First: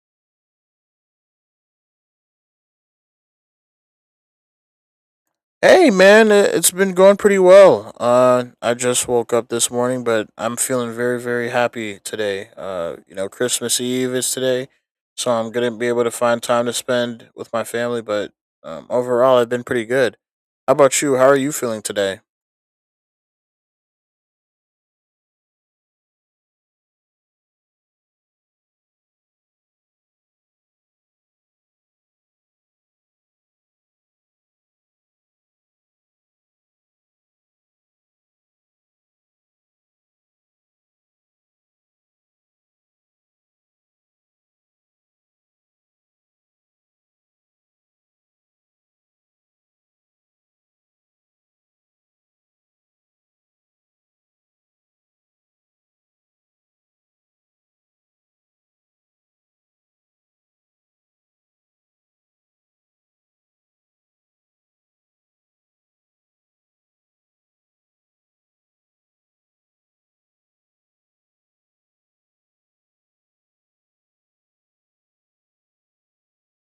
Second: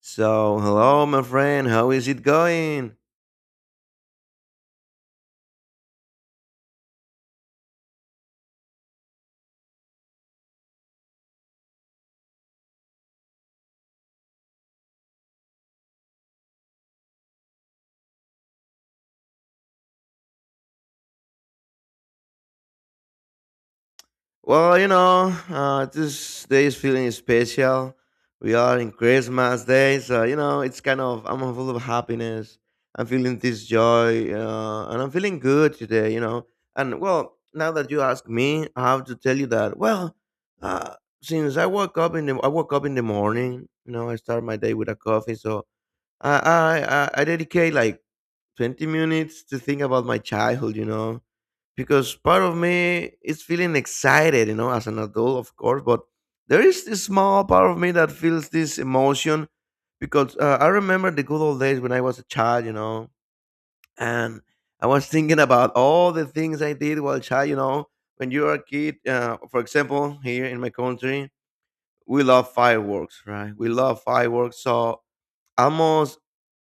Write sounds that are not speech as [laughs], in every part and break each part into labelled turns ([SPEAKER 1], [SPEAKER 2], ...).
[SPEAKER 1] So, hello, my friend. How is it going?
[SPEAKER 2] Hey man, it's been going pretty well. I just woke up this morning, but I'm feeling very, very happy today. Christmas Eve is today, so I'm gonna be able to find time to spend with my family. But overall, I've been pretty good. How about you? How are you feeling today?
[SPEAKER 1] Well, you know, this day is feeling special. We are in Christmas day, so you know, it's kind of I'm full of happiness. I'm feeling this joy, and I'm feeling good today. You know, and well, now that you ask me, I have to tell you that. Well, uh, since I woke up in the I woke up in the morning. You know, I start my day with a coffee, so I dedicate like 20 minutes to think about my childhood, you know, because part of me is feeling excited, you know, as an adult, of course, but there is this small part of me that feels this emotion because I remember the good old days when I was a child, you know, and I was thinking about all the things I did while child, you know, when you're a kid, for example, here in my country, we love fireworks, right? We love fireworks. So almost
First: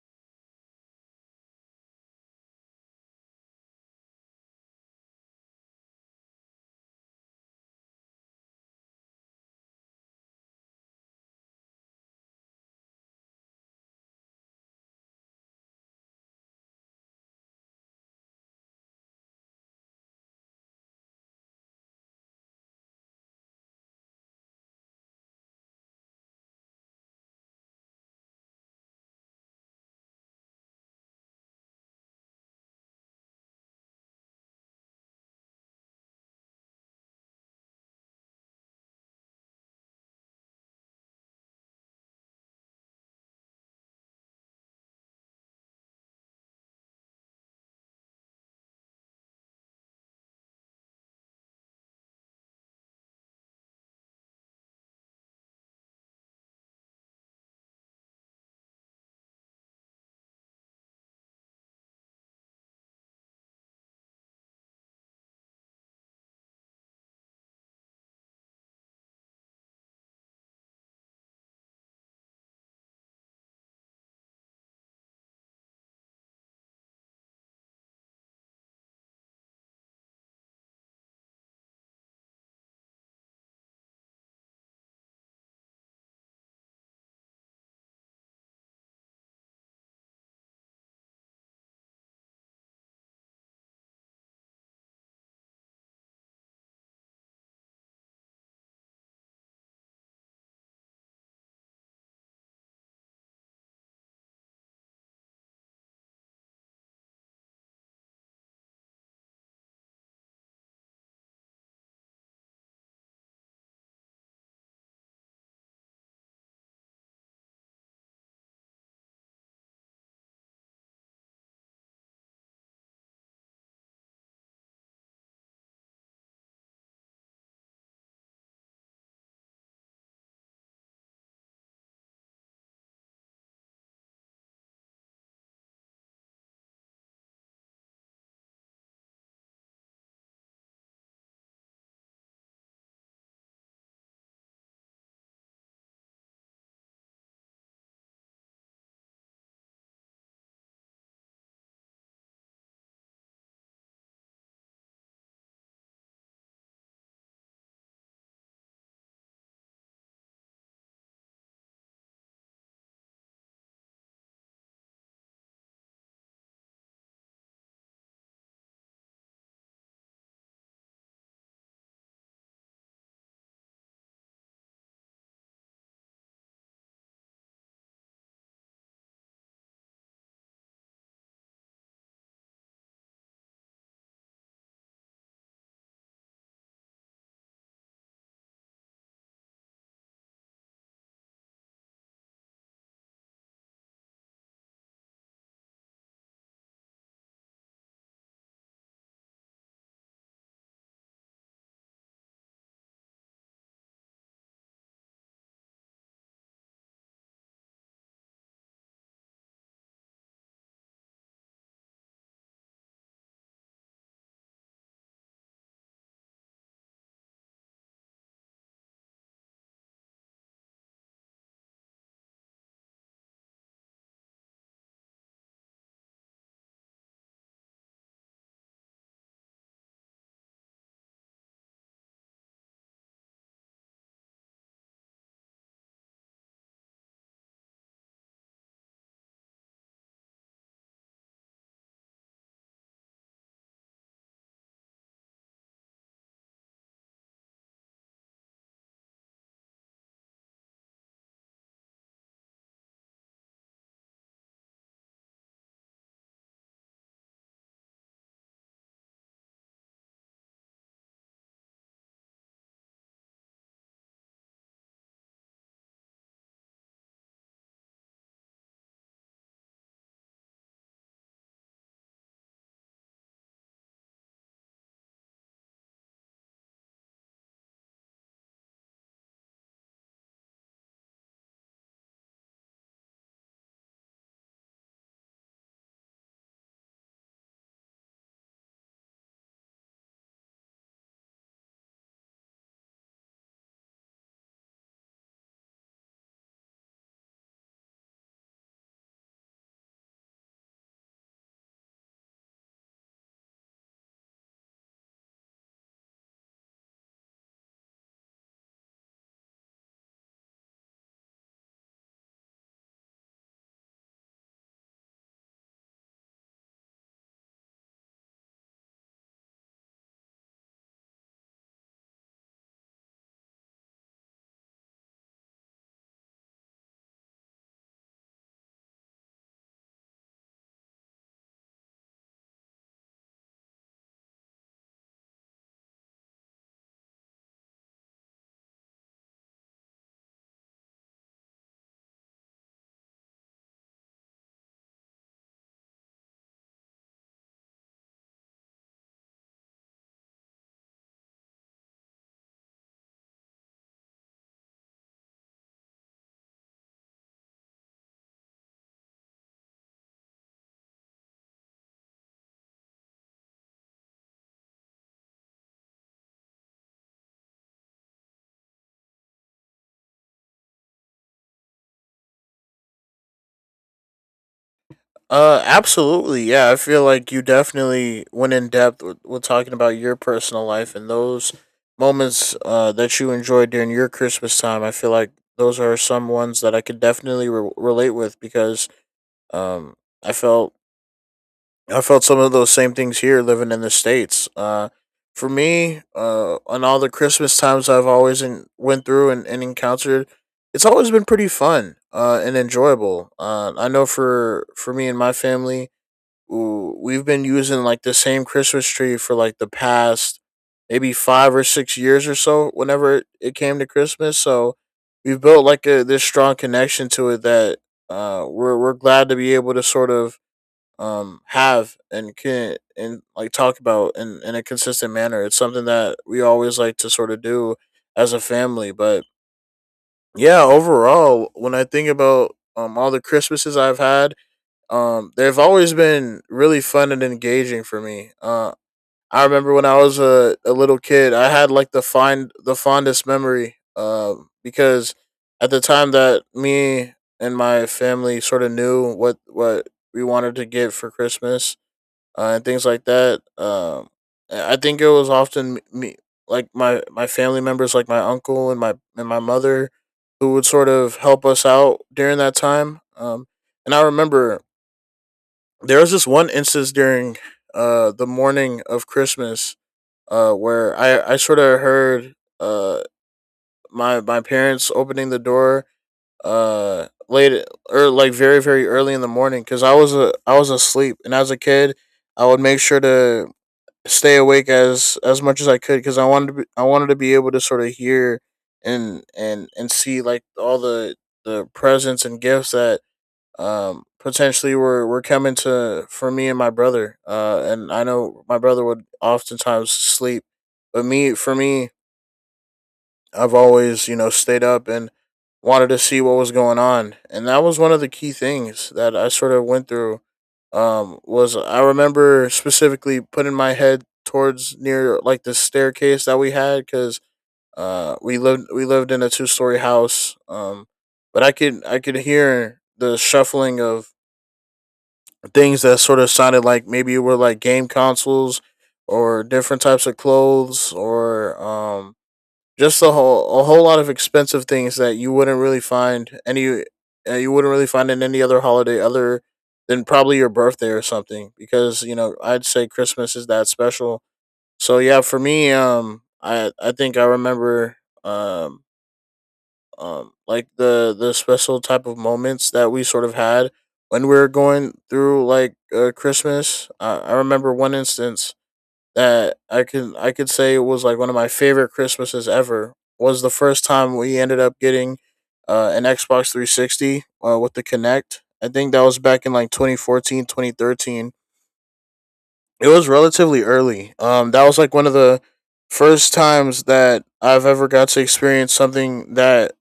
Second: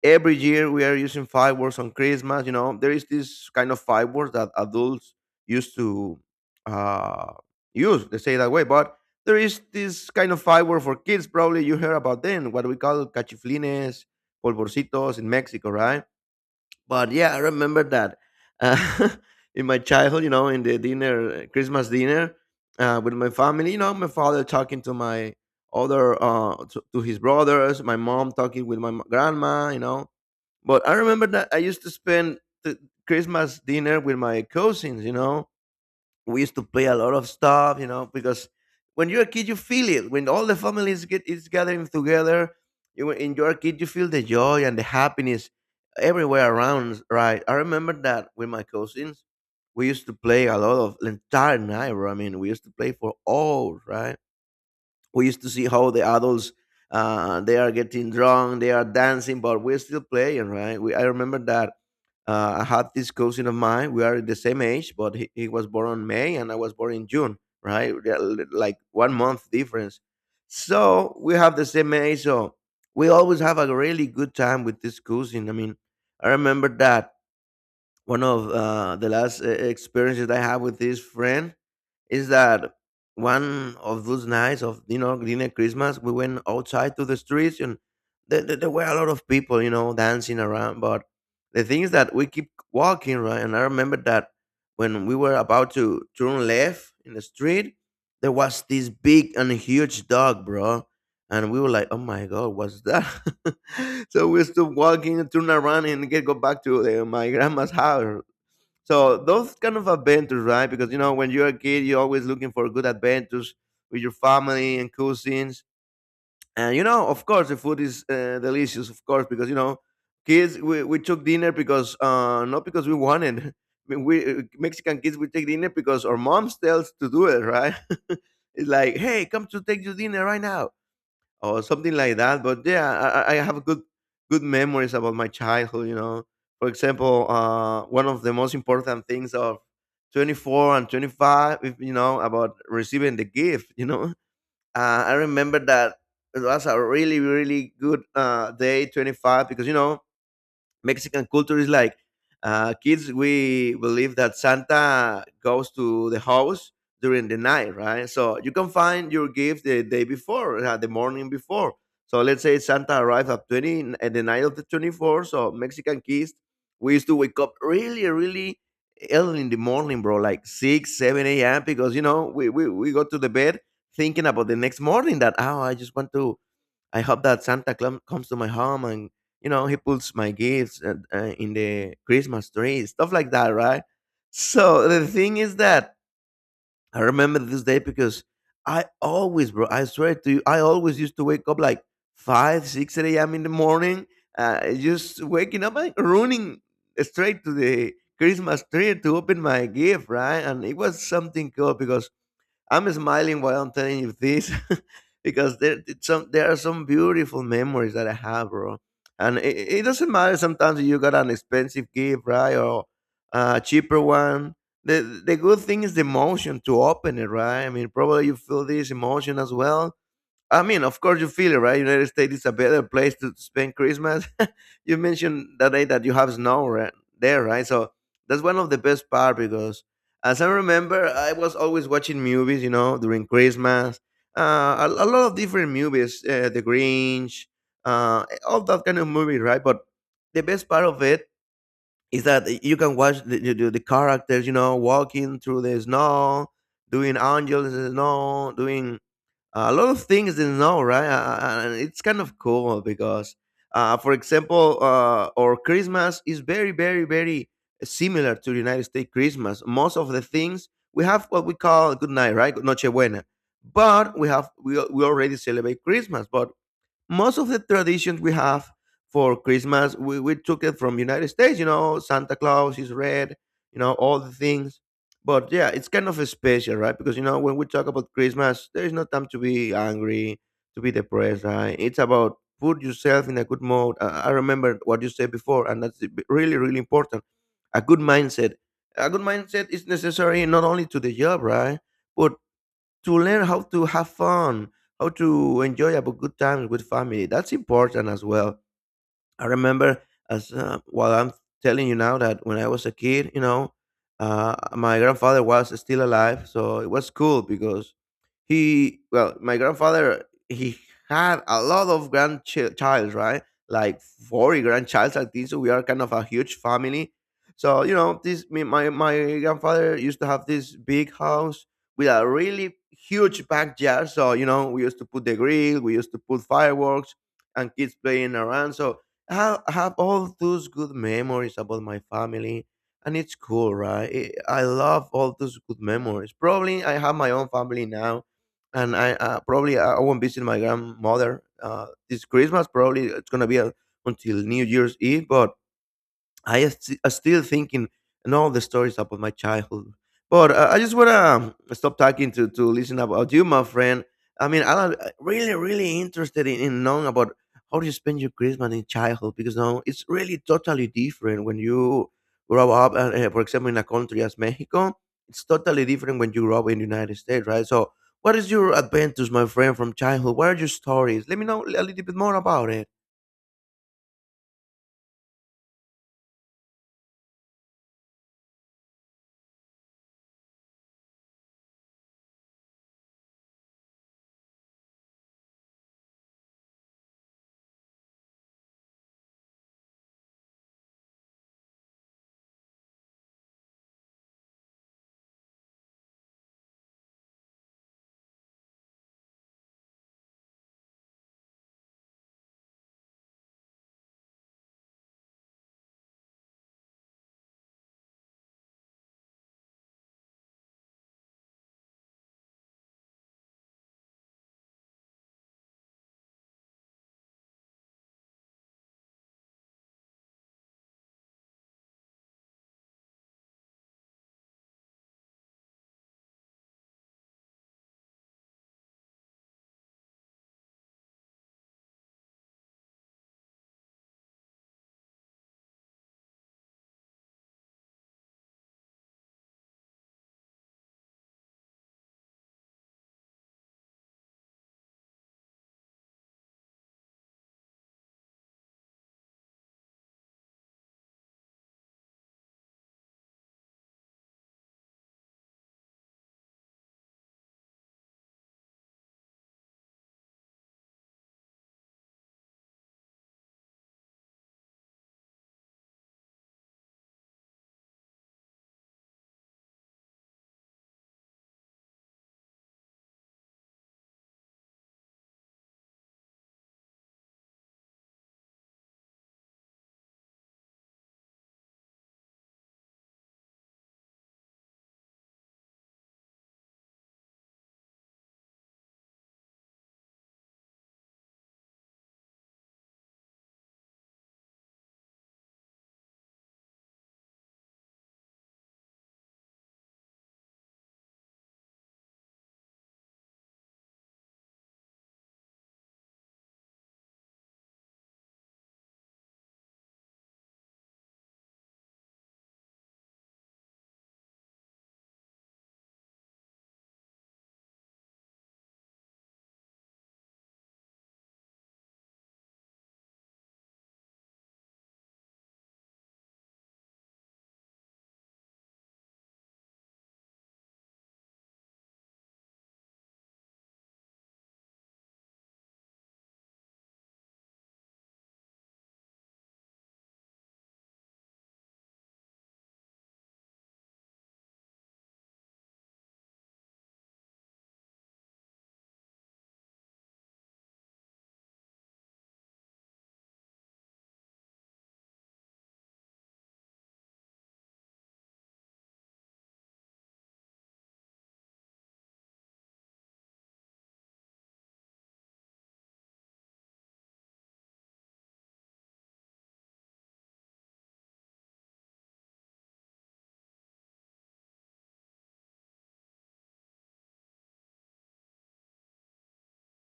[SPEAKER 1] every year we are using fireworks on Christmas. You know, there is this kind of fireworks that adults used to uh, use. They say that way, but there is this kind of firework for kids. Probably you heard about them. What we call cachiflines, polvorcitos in Mexico, right? But yeah, I remember that uh, [laughs] in my childhood. You know, in the dinner, Christmas dinner with my family. You know, my father talking to my other to his brothers, my mom talking with my grandma, you know, but I remember that I used to spend the Christmas dinner with my cousins, you know. We used to play a lot of stuff, you know, because when you're a kid you feel it. When all the families get is gathering together, you when you're a kid you feel the joy and the happiness everywhere around, right? I remember that with my cousins. We used to play a lot of the entire night, bro. I mean, we used to play for hours, right? We used to see how the adults they are getting drunk, they are dancing, but we're still playing, right? I remember that I had this cousin of mine. We are the same age, but he was born on May and I was born in June, right? Like 1 month difference. So we have the same age. So we always have a really good time with this cousin. I mean, I remember that one of the last experiences I had with this friend is that one of those nights of, you know, dinner Christmas, we went outside to the streets and there were a lot of people, you know, dancing around. But the thing is that we keep walking, right? And I remember that when we were about to turn left in the street, there was this big and huge dog, bro. And we were like, oh my god, what's that? [laughs] So we stopped walking, turned around, and get go back to my grandma's house. So those kind of adventures, right? Because you know, when you're a kid, you're always looking for good adventures with your family and cousins. And you know, of course, the food is delicious, of course, because you know, kids we took dinner because not because we wanted. [laughs] I mean, we Mexican kids we take dinner because our moms tells to do it, right? [laughs] It's like, hey, come to take your dinner right now or something like that. But yeah, I have good memories about my childhood. You know, for example, one of the most important things of 24 and 25, if you know, about receiving the gift. [laughs] You know, I remember that it was a really really good day 25, because you know Mexican culture is like kids. We believe that Santa goes to the house during the night, right? So you can find your gift the day before, the morning before. So let's say Santa arrived at at the night of the 24th. So Mexican kids, we used to wake up really, really early in the morning, bro, like six, seven a.m. Because you know we go to the bed thinking about the next morning that oh I just want to I hope that Santa Claus comes to my home and you know he puts my gifts in the Christmas tree, stuff like that, right? So the thing is that I remember this day because I always, bro, I swear to you, I always used to wake up like five, six a.m. in the morning, just waking up and running straight to the Christmas tree to open my gift, right? And it was something cool because I'm smiling while I'm telling you this [laughs] because there are some beautiful memories that I have, bro. And it doesn't matter sometimes if you got an expensive gift, right, or a cheaper one. The good thing is the emotion to open it, right? I mean, probably you feel this emotion as well, I mean, of course, you feel it, right? United States is a better place to spend Christmas. [laughs] You mentioned that day that you have snow, right, there, right? So that's one of the best part because, as I remember, I was always watching movies, you know, during Christmas. A lot of different movies, The Grinch, all that kind of movie, right? But the best part of it is that you can watch the characters, you know, walking through the snow, doing angels in the snow, doing a lot of things they know, right? And it's kind of cool because, for example, our Christmas is very, very, very similar to the United States Christmas. Most of the things we have what we call good night, right? Noche buena. But we have we, al- we already celebrate Christmas, but most of the traditions we have for Christmas, we took it from United States, you know, Santa Claus is red, you know, all the things. But yeah, it's kind of special, right? Because you know, when we talk about Christmas, there is no time to be angry, to be depressed, right? It's about put yourself in a good mode. I remember what you said before, and that's really, really important. A good mindset. A good mindset is necessary not only to the job, right? But to learn how to have fun, how to enjoy about good times with family. That's important as well. I remember as while I'm telling you now that when I was a kid, you know, my grandfather was still alive, so it was cool because he, well, my grandfather he had a lot of grandchilds, right? Like 40 grandchilds like this. So we are kind of a huge family. So you know, my grandfather used to have this big house with a really huge backyard. So you know, we used to put the grill, we used to put fireworks, and kids playing around. So I have all those good memories about my family, and it's cool, right? It, I love all those good memories. Probably I have my own family now, and I probably I won't visit my grandmother this Christmas. Probably it's gonna be until New Year's Eve, but still thinking and all the stories about my childhood. But I just wanna stop talking to listen about you, my friend. I mean, I'm really really interested in knowing about how you spend your Christmas in childhood because now it's really totally different when you grow up. For example, in a country as Mexico, it's totally different when you grow up in the United States, right? So, what is your adventures, my friend, from childhood? What are your stories? Let me know a little bit more about it.
[SPEAKER 2] Absolutely. Yeah, I feel like you definitely went in depth with talking about your personal life and those moments that you enjoyed during your Christmas time. I feel like those are some ones that I could definitely relate with because um, I felt I felt some of those same things here living in the states. For me, on all the Christmas times I've went through and encountered, it's always been pretty fun and enjoyable. I know for me and my family ooh, we've been using like the same Christmas tree for like the past maybe 5 or 6 years or so. Whenever it came to Christmas, so we've built like a this strong connection to it that we're glad to be able to sort of have and can and like talk about in a consistent manner. It's something that we always like to sort of do as a family, but yeah, overall, when I think about all the Christmases I've had they've always been really fun and engaging for me. I remember when I was a little kid, I had like the fondest memory. Because at the time that me and my family sort of knew what we wanted to get for Christmas and things like that. I think it was often me like my family members, like my uncle and my mother, who would sort of help us out during that time. And I remember there was this one instance during the morning of Christmas where I sort of heard uh my parents opening the door late or like very, very early in the morning because I was asleep, and as a kid I would make sure to stay awake as much as I could because I wanted to be able to sort of hear and see like all the presents and gifts that potentially we're coming to for me and my brother. And I know my brother would oftentimes sleep, but me for me, I've always, you know, stayed up and wanted to see what was going on, and that was one of the key things that I sort of went through. Was I remember specifically putting my head towards near like the staircase that we had because we lived in a two-story house. But I could hear the shuffling of things that sort of sounded like maybe it were like game consoles or different types of clothes, or just a whole lot of expensive things that you wouldn't really find in any other holiday other than probably your birthday or something, because you know, I'd say Christmas is that special. So yeah, for me, I think I remember um like the special type of moments that we sort of had when we were going through like christmas. I remember one instance that I could say it was like one of my favorite christmases ever, was the first time we ended up getting an xbox 360 with the Kinect. I think that was back in like 2014 2013. It was relatively early. That was like one of the first times that I've ever got to experience something that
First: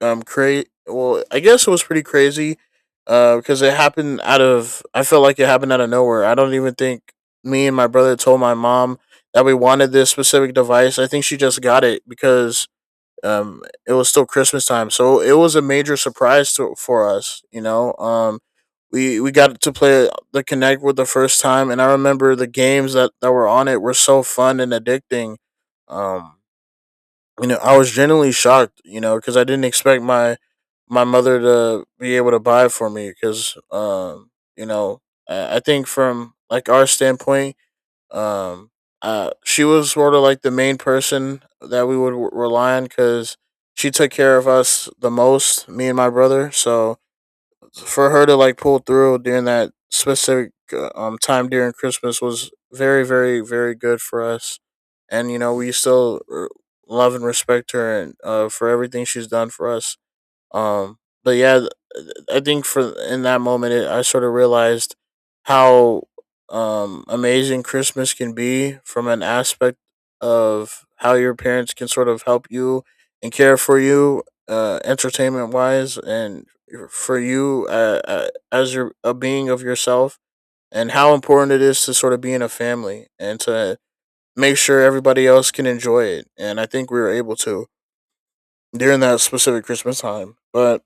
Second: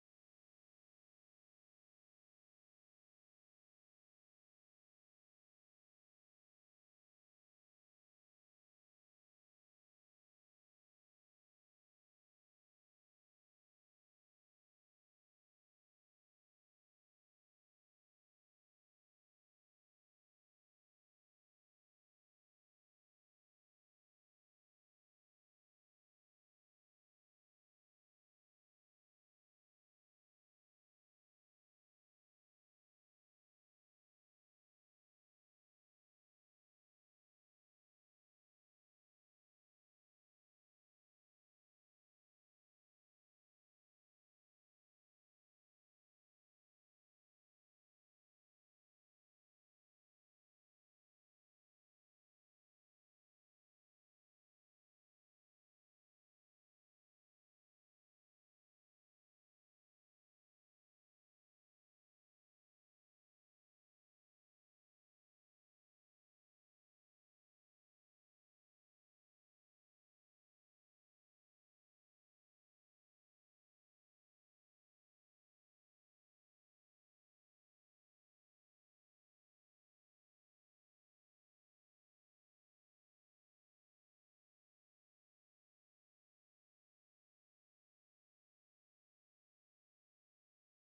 [SPEAKER 2] cra well I guess it was pretty crazy because it happened out of I felt like it happened out of nowhere. I don't even think me and my brother told my mom that we wanted this specific device. I think she just got it because um it was still christmas time, so it was a major surprise for us, you know. We got to play the connect with the first time, and I remember the games that were on it were so fun and addicting. um you know, I was genuinely shocked, you know, because I didn't expect my mother to be able to buy for me. Because you know I think from like our standpoint um she was sort of like the main person that we would rely on because she took care of us the most, me and my brother. So for her to like pull through during that specific time during Christmas was very, very, very good for us. And you know, we still love and respect her and for everything she's done for us. um but yeah, I think for in that moment, I sort of realized how amazing Christmas can be from an aspect of how your parents can sort of help you and care for you, entertainment wise, and for you as your a being of yourself, and how important it is to sort of be in a family and to make sure everybody else can enjoy it. And I think we were able to during that specific Christmas time. But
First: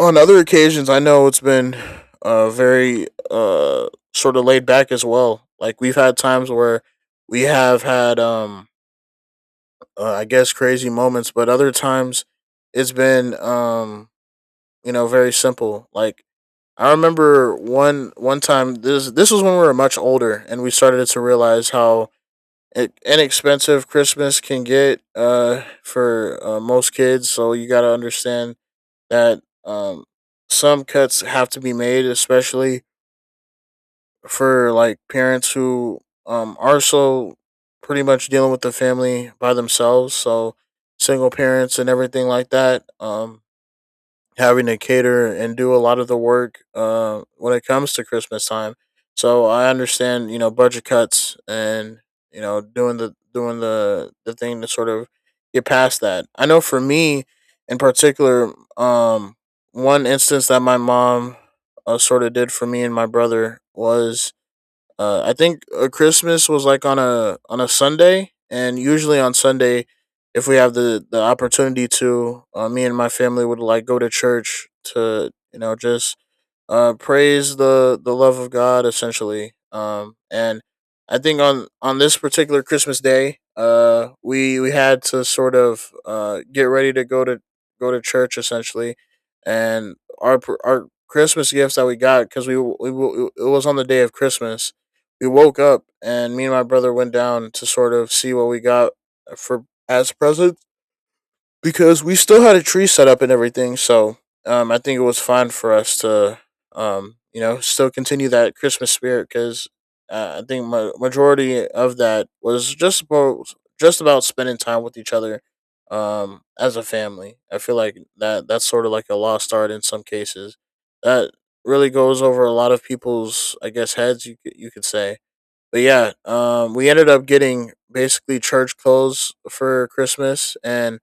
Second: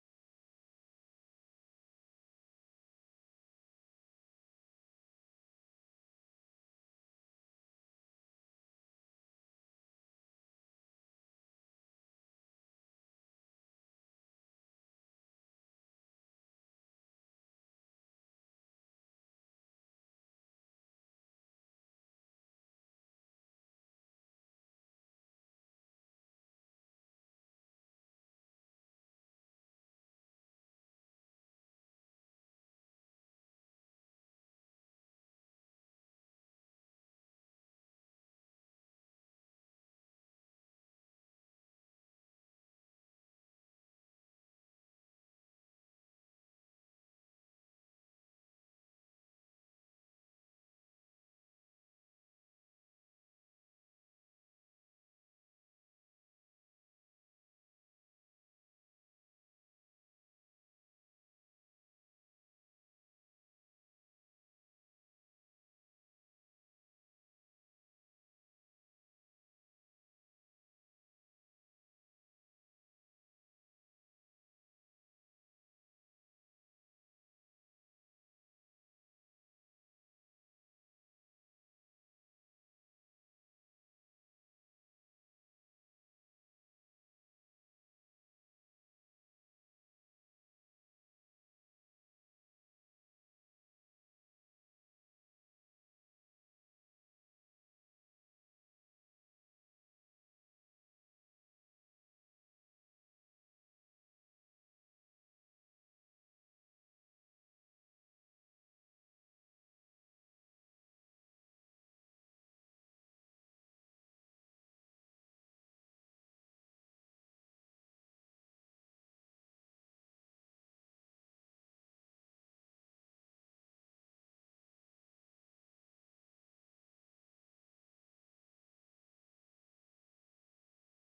[SPEAKER 2] on other occasions, I know it's been very sort of laid back as well. Like we've had times where we have had, I guess, crazy moments, but other times it's been, you know, very simple. Like I remember one time, this was when we were much older and we started to realize how inexpensive Christmas can get for most kids. So you got to understand that some cuts have to be made, especially for like parents who are so pretty much dealing with the family by themselves. So single parents and everything like that. Having to cater and do a lot of the work when it comes to Christmas time. So I understand, you know, budget cuts and you know doing the thing to sort of get past that. I know for me in particular, one instance that my mom sort of did for me and my brother was I think Christmas was like on a Sunday, and usually on Sunday, if we have the opportunity to, me and my family would like go to church to you know just praise the love of God essentially. And I think on this particular Christmas day, we had to sort of get ready to go to church essentially. And our Christmas gifts that we got, cuz it was on the day of Christmas. We woke up and me and my brother went down to sort of see what we got for as presents, because we still had a tree set up and everything. So I think it was fine for us to, you know, still continue that Christmas spirit, because I think majority of that was just about spending time with each other as a family. I feel like that's sort of like a lost art in some cases. That really goes over a lot of people's, I guess, heads. You could say. But yeah, we ended up getting basically church clothes for Christmas, and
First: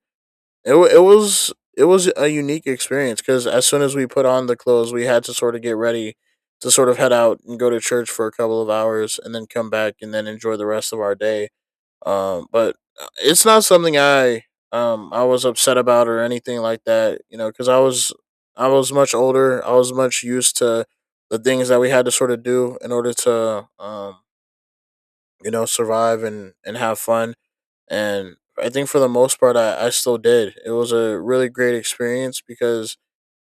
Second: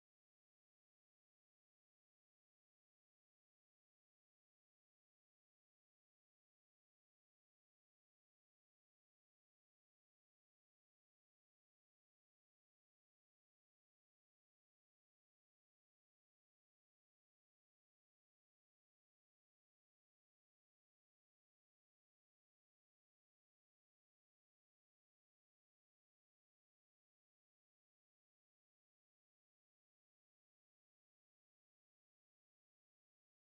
[SPEAKER 2] it was a unique experience because as soon as we put on the clothes, we had to sort of get ready to sort of head out and go to church for a couple of hours, and then come back and then enjoy the rest of our day. But it's not something I was upset about or anything like that. You know, because I was much older. I was much used to the things that we had to sort of do in order to you know survive and have fun. And I think for the most part, I still did. It was a really great experience because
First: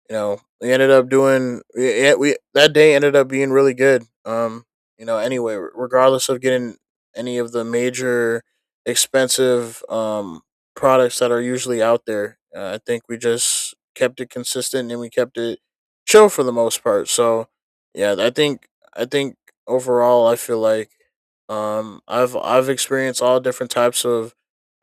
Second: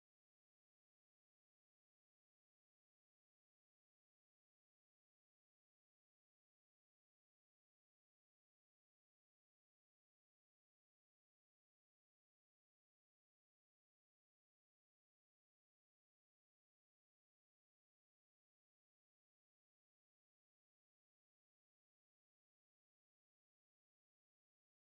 [SPEAKER 2] you know, we ended up doing we- yeah, we that day ended up being really good. You know, anyway, regardless of getting any of the major expensive products that are usually out there, I think we just kept it consistent and we kept it chill for the most part. So, yeah, I think overall I feel like I've experienced all different types of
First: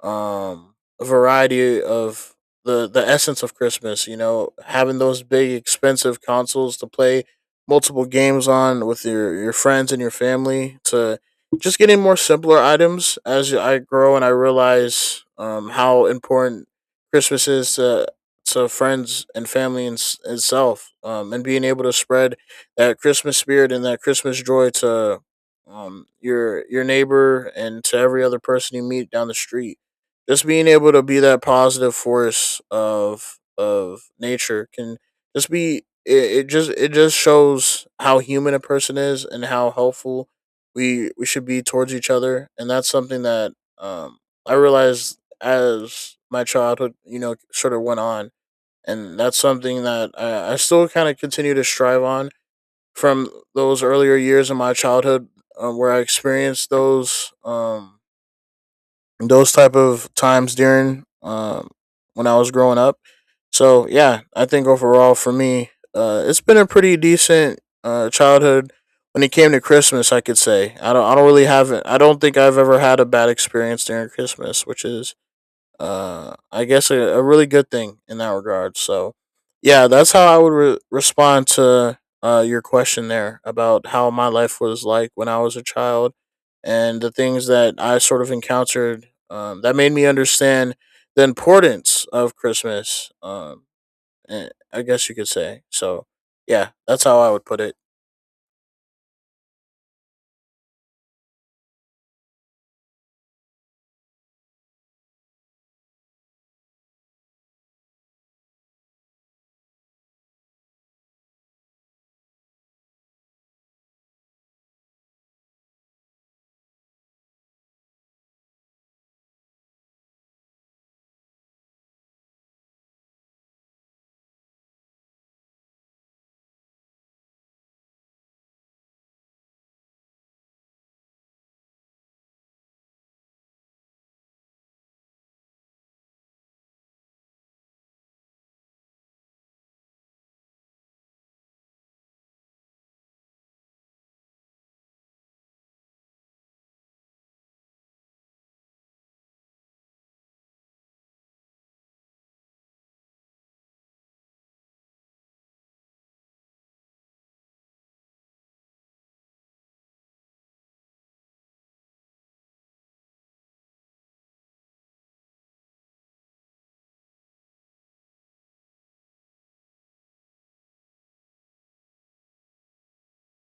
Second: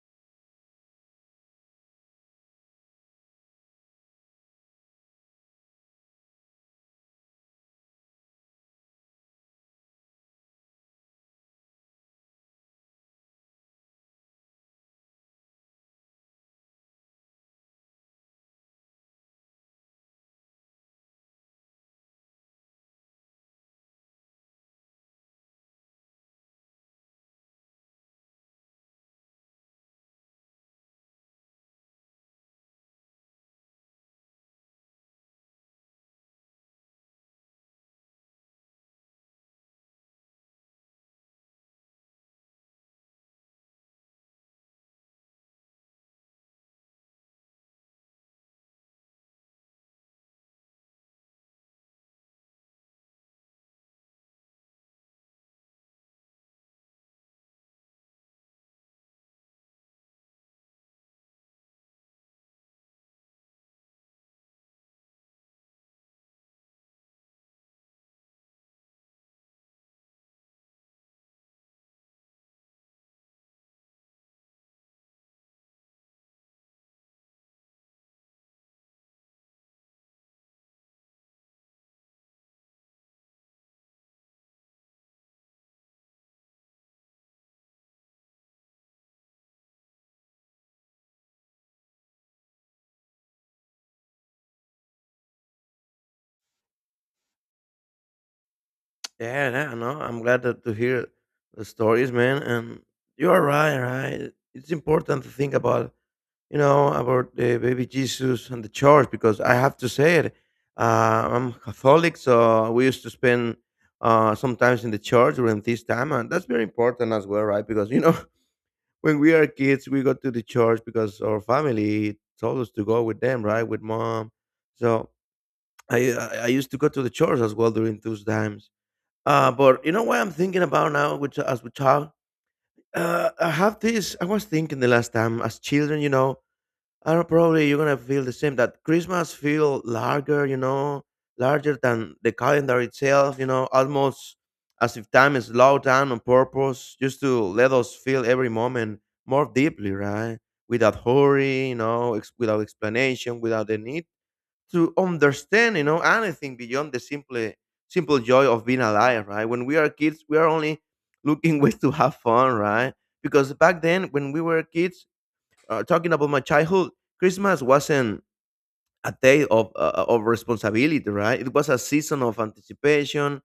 [SPEAKER 2] um variety of the essence of Christmas. You know, having those big expensive consoles to play multiple games on with your friends and your family. To just getting more simpler items as I grow and I realize, how important Christmas is to friends and family and itself, and being able to spread that Christmas spirit and that Christmas joy to, your neighbor and to every other person you meet down the street, just being able to be that positive force of nature can just be it just it just shows how human a person is and how helpful we should be towards each other. And that's something that I realized as my childhood, you know, sort of went on. And that's something that I still kind of continue to strive on from those earlier years in my childhood, where I experienced those type of times during, when I was growing up. So yeah, I think overall for me, it's been a pretty decent childhood. When it came to Christmas, I could say I don't. I don't really have it. I don't think I've ever had a bad experience during Christmas, which is, I guess a really good thing in that regard. So, yeah, that's how I would respond to, your question there about how my life was like when I was a child and the things that I sort of encountered, that made me understand the importance of Christmas. I guess you could say. So, yeah, that's how I would put it.
[SPEAKER 1] Yeah, yeah, no, I'm glad that to hear the stories, man. And you are right, right? It's important to think about, you know, about the baby Jesus and the church because I have to say it. I'm Catholic, so we used to spend sometimes in the church during this time, and that's very important as well, right? Because you know, [laughs] when we are kids, we go to the church because our family told us to go with them, right, with mom. So I used to go to the church as well during those times but you know what I'm thinking about now, which as we talk, I have this. I was thinking the last time as children, you know, I don't probably you're gonna feel the same. That Christmas feel larger, you know, larger than the calendar itself. You know, almost as if time is slowed down on purpose, just to let us feel every moment more deeply, right? Without hurry, without explanation, without the need to understand, you know, anything beyond the simple simple joy of being alive, right? When we are kids, we are only looking [laughs] ways to have fun, right? Because back then, when we were kids, talking about my childhood, Christmas wasn't a day of of responsibility, right? It was a season of anticipation,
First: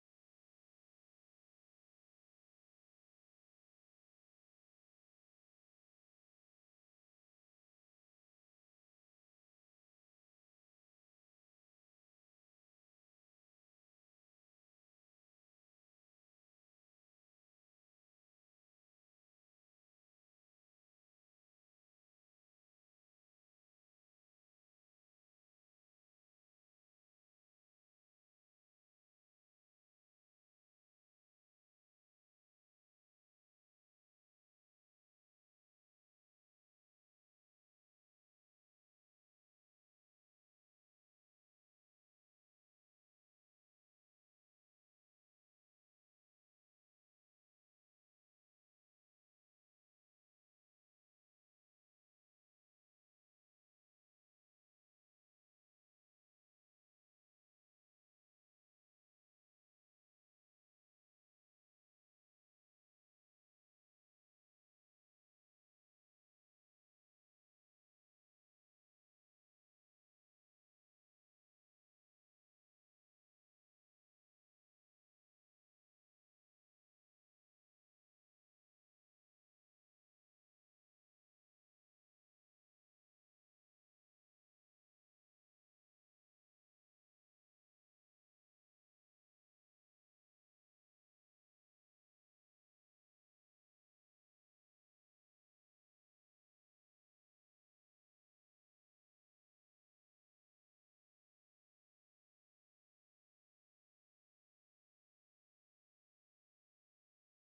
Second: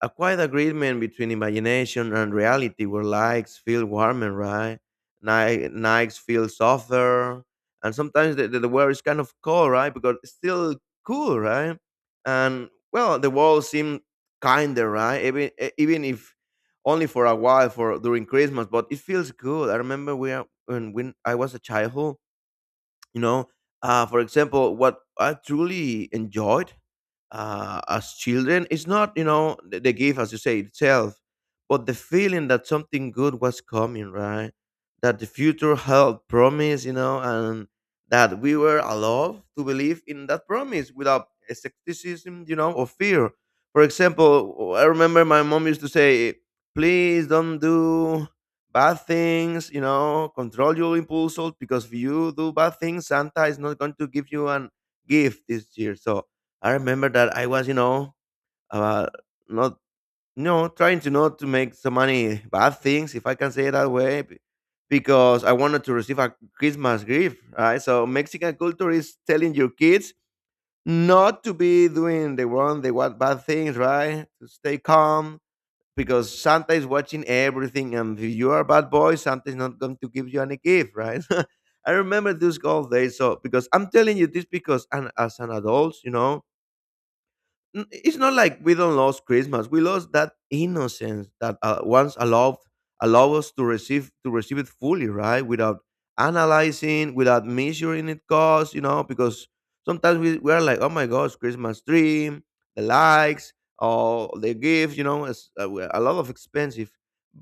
[SPEAKER 1] a quiet agreement between imagination and reality where likes feel warmer, right? Nikes feel softer. And sometimes the weather is kind of cold, right? Because it's still cool, right? And well, the world seemed kinder, right? Even if only for a while for during Christmas, but it feels good. I remember we are, when I was a childhood, you know. For example, what I truly enjoyed as children it's not you know the gift as you say itself but the feeling that something good was coming, right? That the future held promise, you know, and that we were allowed to believe in that promise without skepticism, you know, or fear. For example, I remember my mom used to say, please don't do bad things, you know, control your impulses, because if you do bad things Santa is not going to give you an gift this year. So I remember that I was, you know, uh, not, you know, trying to not to make so many bad things, if I can say it that way, because I wanted to receive a Christmas gift, right? So Mexican culture is telling your kids not to be doing the wrong, the what bad things, right? To stay calm, because Santa is watching everything, and if you are a bad boy, Santa is not going to give you any gift, right? [laughs] I remember those gold days. So because I'm telling you this because, and as an adult, you know, It's not like we don't lost Christmas. We lost that innocence that once allow us to receive it fully, right? Without analyzing, without measuring it cost, you know, because sometimes we are like, oh my gosh, Christmas tree, the likes, or the gift, you know, it's a lot of expensive.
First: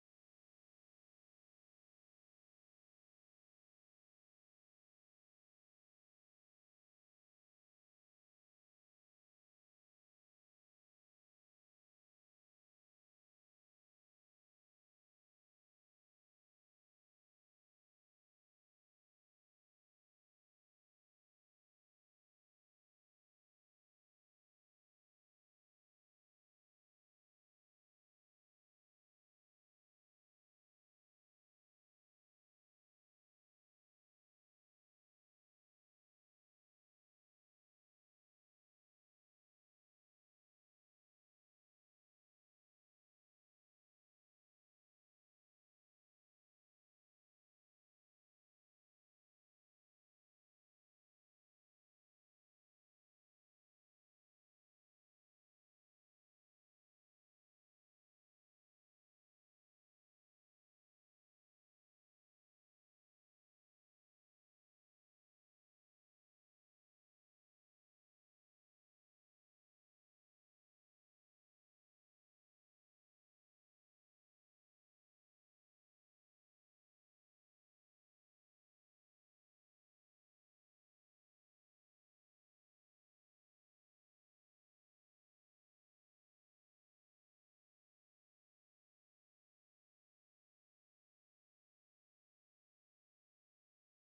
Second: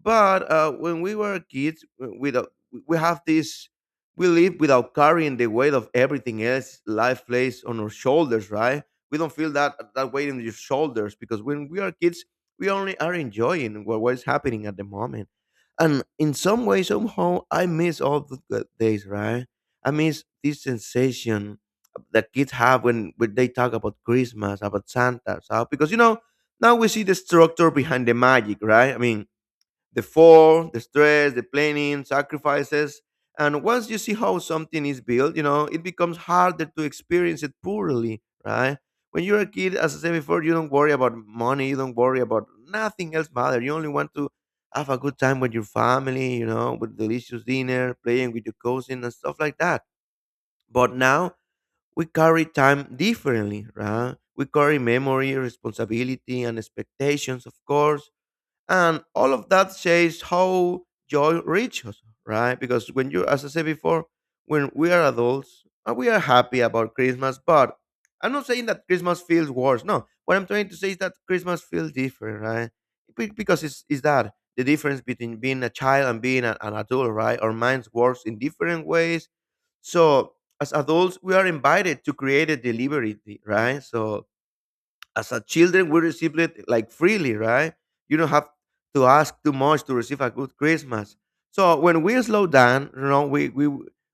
[SPEAKER 1] But when we were kids, without we have this we live without carrying the weight of everything else life plays on our shoulders, right? We don't feel that that weight in your shoulders, because when we are kids we only are enjoying what is happening at the moment, and in some way somehow I miss all the good days, right? I miss this sensation that kids have when they talk about Christmas about Santa. So, because you know now we see the structure behind the magic, right? I mean the fall, the stress, the planning, sacrifices. And once you see how something is built, you know, it becomes harder to experience it poorly, right? When you're a kid, as I said before, you don't worry about money, you don't worry about nothing else matter. You only want to have a good time with your family, you know, with delicious dinner, playing with your cousin and stuff like that. But now we carry time differently, right? We carry memory, responsibility, and expectations, of course, and all of that says how joy reaches, right? Because when you, as I said before, when we are adults we are happy about Christmas, but I'm not saying that Christmas feels worse. No, what I'm trying to say is that Christmas feels different, right? Because it's that the difference between being a child and being an adult, right? Our minds works in different ways. So as adults we are invited to create a delivery, right? So as a children, we receive it like freely, right? You don't have to ask too much to receive a good Christmas. So when we slow down, you know, we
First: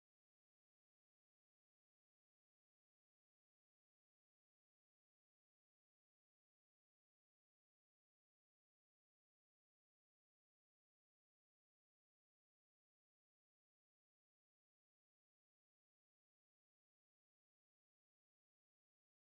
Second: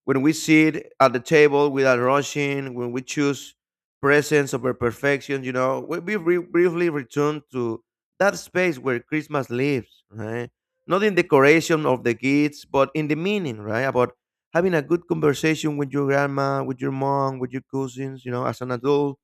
[SPEAKER 1] when we sit at the table without rushing, when we choose presence over perfection, you know, briefly return to that space where Christmas lives, right? Not in decoration of the gifts, but in the meaning, right? About having a good conversation with your grandma, with your mom, with your cousins, you know, as an adult.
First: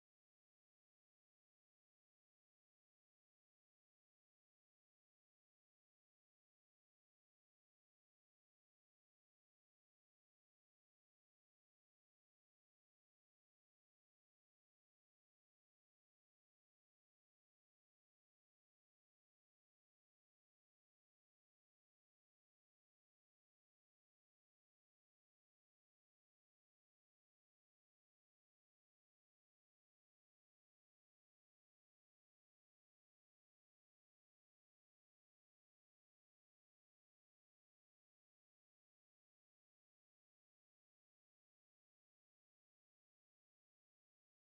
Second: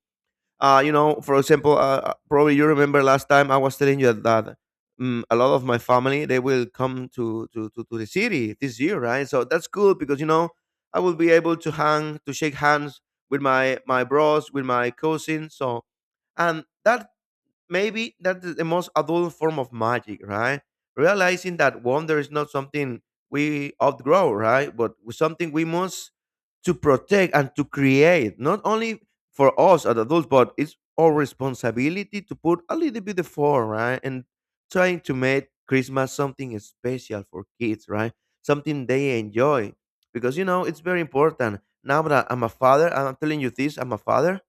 [SPEAKER 1] For example, probably you remember last time I was telling you that a lot of my family they will come to, to the city this year, right? So that's cool because you know I will be able to hang to shake hands with my bros, with my cousins. So and that maybe that's the most adult form of magic, right? Realizing that wonder is not something we outgrow, right? But something we must to protect and to create, not only for us as adults, but it's our responsibility to put a little bit effort, right? And trying to make Christmas something special for kids, right? Something they enjoy. Because, you know, it's very important. Now that I'm a father, I'm telling you this, I'm a father,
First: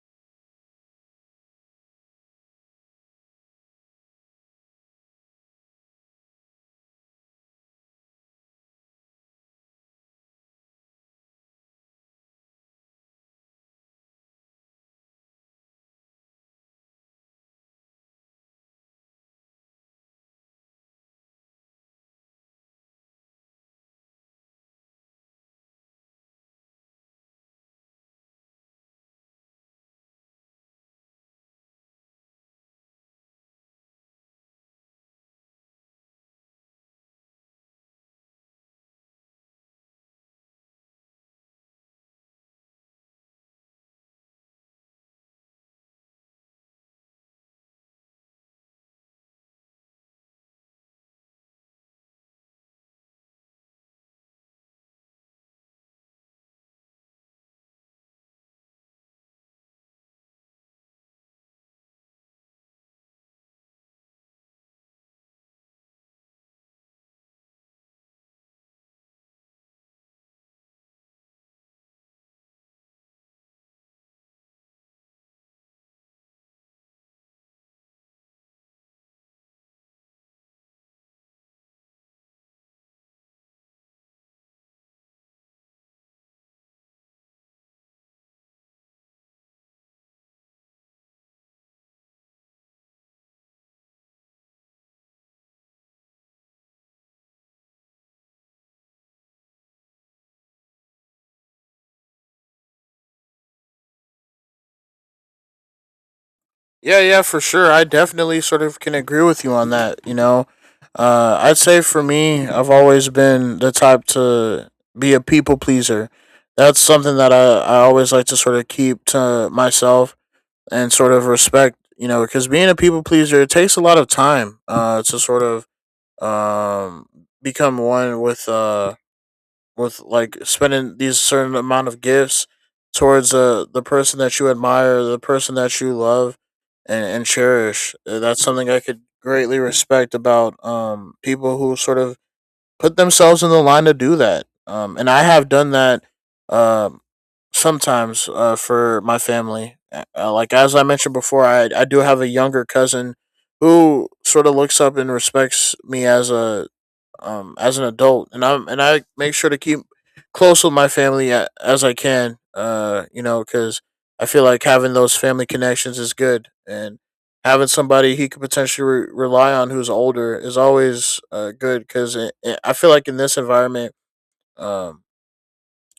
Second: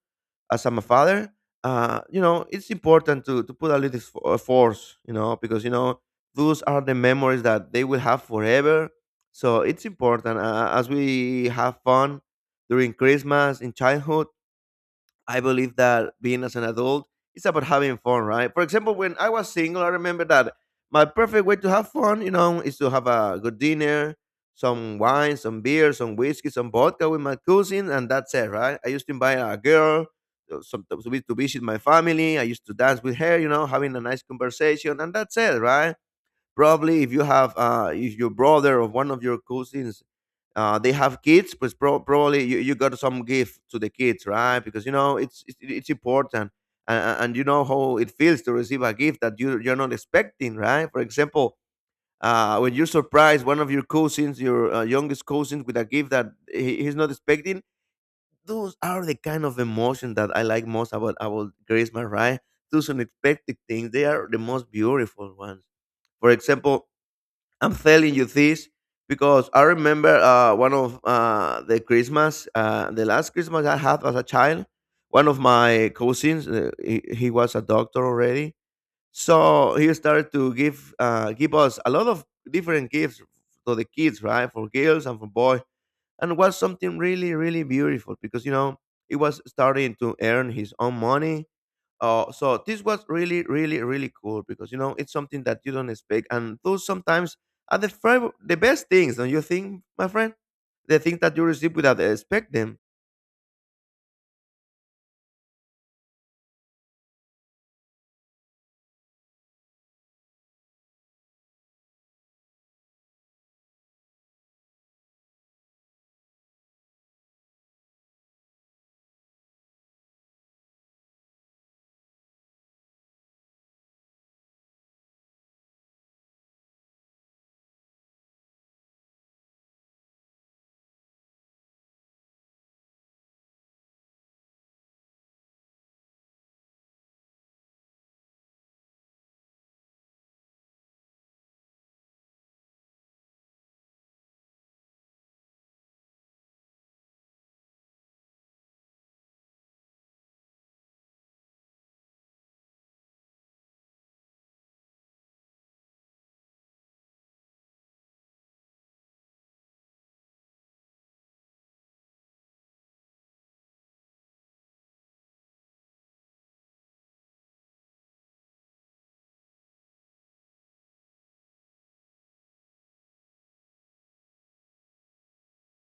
[SPEAKER 1] as I'm a father, you know, it's important to put a little force, you know, because you know those are the memories that they will have forever. So it's important as we have fun during Christmas in childhood. I believe that being as an adult, it's about having fun, right? For example, when I was single, I remember that my perfect way to have fun, you know, is to have a good dinner, some wine, some beer, some whiskey, some vodka with my cousin, and that's it, right? I used to invite a girl sometimes to visit my family. I used to dance with her, you know, having a nice conversation, and that's it, right? Probably if you have, if your brother or one of your cousins they have kids, but probably you got some gift to the kids, right? Because you know it's important, and you know how it feels to receive a gift that you're not expecting, right? For example, when you surprise one of your cousins, your youngest cousins, with a gift that he's not expecting, those are the kind of emotion that I like most about Christmas, right? Those unexpected things, they are the most beautiful ones. For example, I'm telling you this because I remember one of the Christmas, the last Christmas I had as a child. One of my cousins, he was a doctor already, so he started to give give us a lot of different gifts to the kids, right, for girls and for boys, and it was something really, really beautiful because you know he was starting to earn his own money. So this was really, really, really cool because you know it's something that you don't expect, and those sometimes are the the best things. Don't you think, my friend? The things that you receive without expect them.
[SPEAKER 2] Yeah, yeah, for sure. I definitely sort of can agree with you on that. You know, I'd say for me, I've always been the type to be a people pleaser. That's something that I always like to sort of keep to myself and sort of respect, you know, because being a people pleaser, it takes a lot of time to sort of, um, become one with. With like spending these certain amount of gifts towards the person that you admire, the person that you love and cherish. That's something I could greatly respect about people who sort of put themselves in the line to do that. And I have done that, um sometimes for my family. Like as I mentioned before, I do have a younger cousin who sort of looks up and respects me as a, as an adult. And I make sure to keep close with my family as I can. You know, because I feel like having those family connections is good, and having somebody he could potentially rely on who's older is always good, because I feel like in this environment, um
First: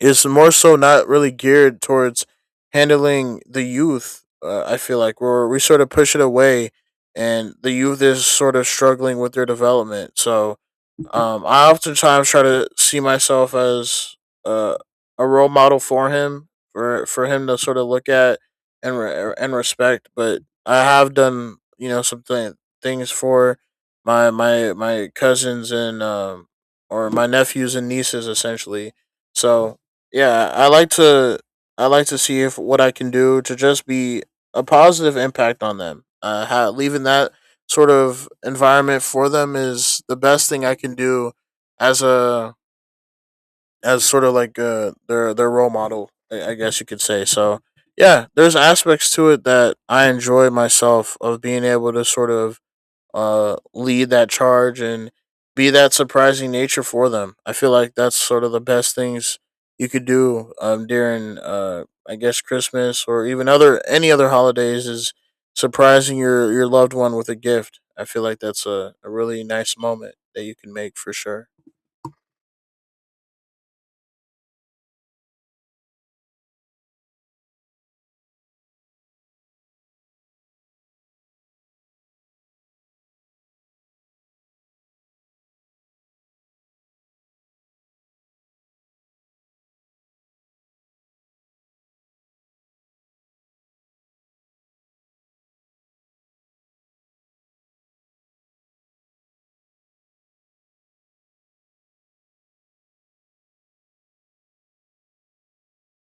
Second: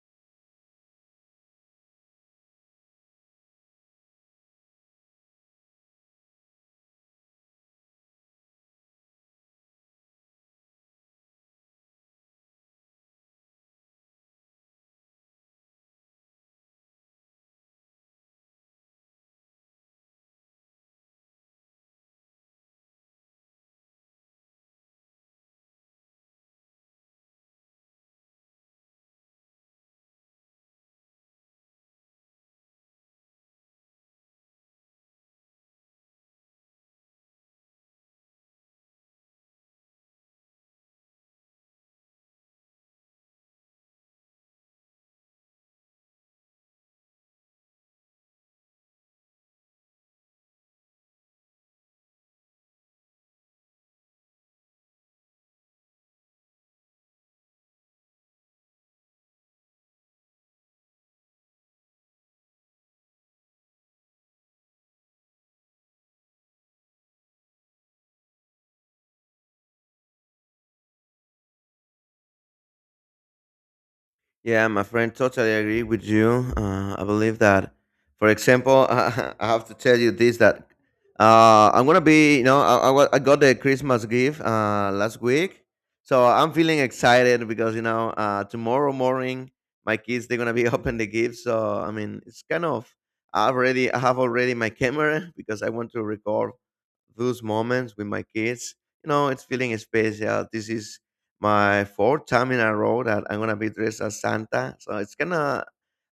[SPEAKER 2] it's more so not really geared towards handling the youth. I feel like where we sort of push it away and the youth is sort of struggling with their development. So, I oftentimes try to see myself as, uh, a role model for him to sort of look at and and respect. But I have done, you know, some things for my cousins, and or my nephews and nieces essentially. So yeah, I like to see if what I can do to just be a positive impact on them. Leaving that sort of environment for them is the best thing I can do as a as sort of like, their role model, I guess you could say. So yeah, there's aspects to it that I enjoy myself of being able to sort of, lead that charge and be that surprising nature for them. I feel like that's sort of the best things you could do, during, I guess, Christmas or even other any other holidays, is surprising your loved one with a gift. I feel like that's a really nice moment that you can make for sure.
[SPEAKER 1] Yeah, my friend, totally agree with you. I believe that, for example, [laughs] I have to tell you this that I'm gonna be, you know, I got the Christmas gift last week, so I'm feeling excited because you know tomorrow morning my kids they're gonna be [laughs] open the gift. So I mean, it's kind of I have already my camera [laughs] because I want to record those moments with my kids. You know, it's feeling special. This is my fourth time in a row that I'm gonna be dressed as Santa. So it's gonna,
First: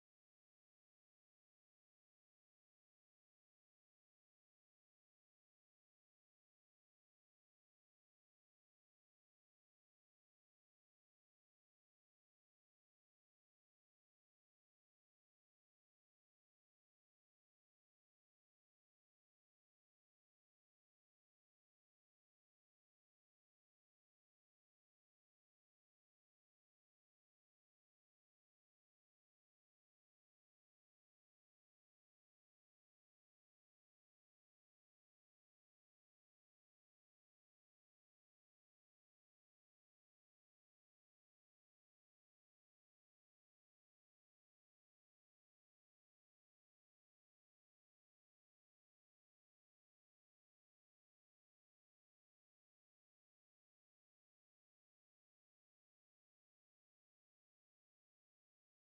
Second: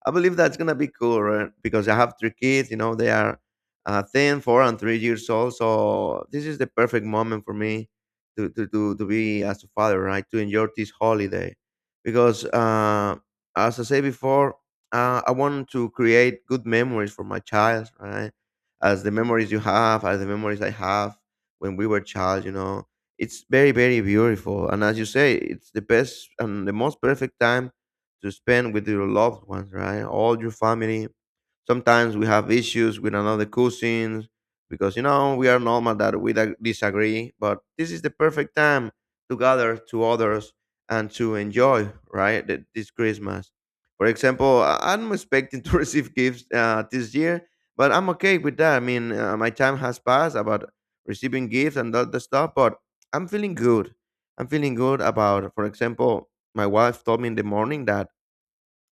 [SPEAKER 1] I believe that's gonna be cool, right? Because I have three kids. You know, they are 10, 4, and 3 years old. So this is the perfect moment for me to be as a father, right? To enjoy this holiday, because as I say before, I want to create good memories for my child, right? As the memories you have, as the memories I have when we were child, you know it's very, very beautiful. And as you say, it's the best and the most perfect time to spend with your loved ones, right? All your family. Sometimes we have issues with another cousins because, you know, we are normal that we disagree, but this is the perfect time to gather to others and to enjoy, right? This Christmas. For example, I'm expecting to [laughs] receive gifts this year, but I'm okay with that. I mean, my time has passed about receiving gifts and all the stuff, but I'm feeling good. I'm feeling good about, for example, my wife told me in the morning that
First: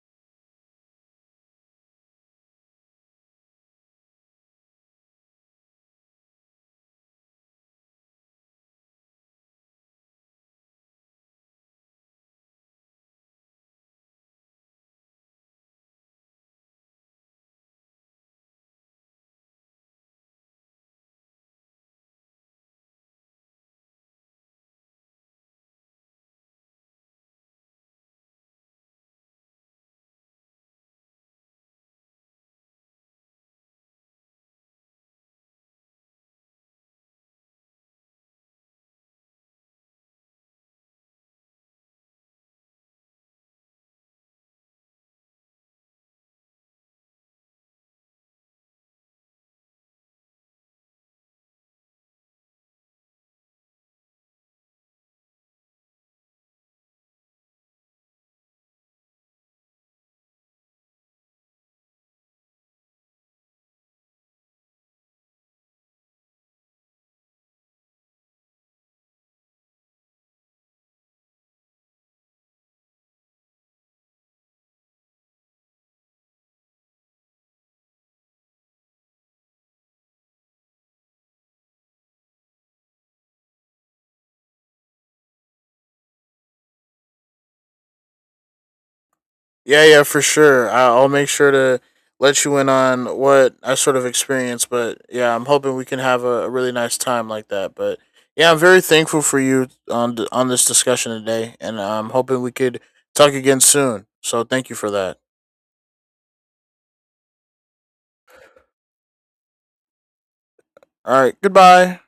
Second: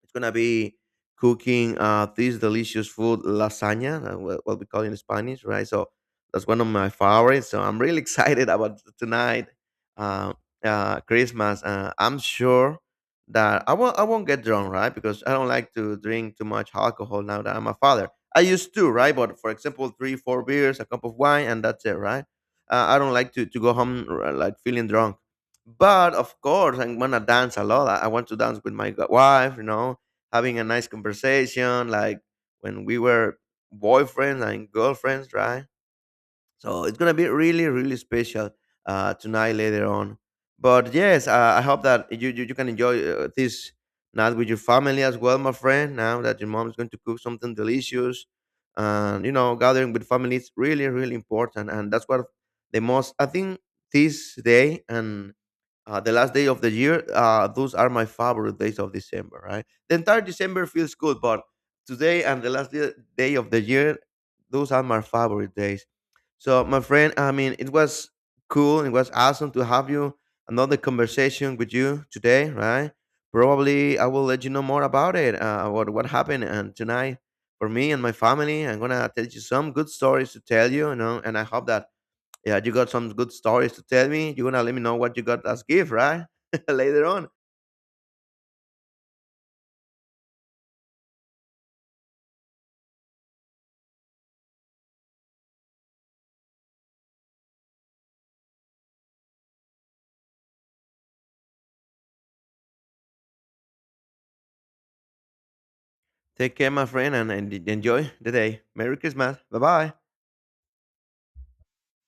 [SPEAKER 1] it's gonna be cooking this delicious food, lasagna, what we call it in Spanish, right? So that's one of my favorites. So I'm really [laughs] excited about tonight, uh, Christmas. I'm sure that I won't get drunk, right? Because I don't like to drink too much alcohol now that I'm a father. I used to, right? But for example, three, four beers, a cup of wine, and that's it, right? I don't like to go home like feeling drunk. But of course, I'm gonna dance a lot. I want to dance with my wife, you know, having a nice conversation, like when we were boyfriends and girlfriends, right? So it's gonna be really, really special tonight later on. But yes, I hope that you can enjoy this night with your family as well, my friend. Now that your mom's going to cook something delicious, and you know, gathering with family is really, really important, and that's what the most I think this day and the last day of the year. Those are my favorite days of December, right? The entire December feels good, but today and the last day of the year, those are my favorite days. So, my friend, I mean, it was cool. It was awesome to have you another conversation with you today, right? Probably I will let you know more about it, about what happened and tonight for me and my family. I'm gonna tell you some good stories to tell you, you know, and I hope that yeah, you got some good stories to tell me. You're gonna let me know what you got as gift, right? [laughs] Later on.
[SPEAKER 2] Yeah, yeah, for sure. I'll make sure to let you in on what I sort of experienced, but yeah, I'm hoping we can have a really nice time like that. But yeah, I'm very thankful for you on on this discussion today, and I'm hoping we could talk again soon. So thank you for that.
[SPEAKER 1] Take care, my friend, and enjoy the day. Merry Christmas. Bye bye.
[SPEAKER 2] All right, goodbye.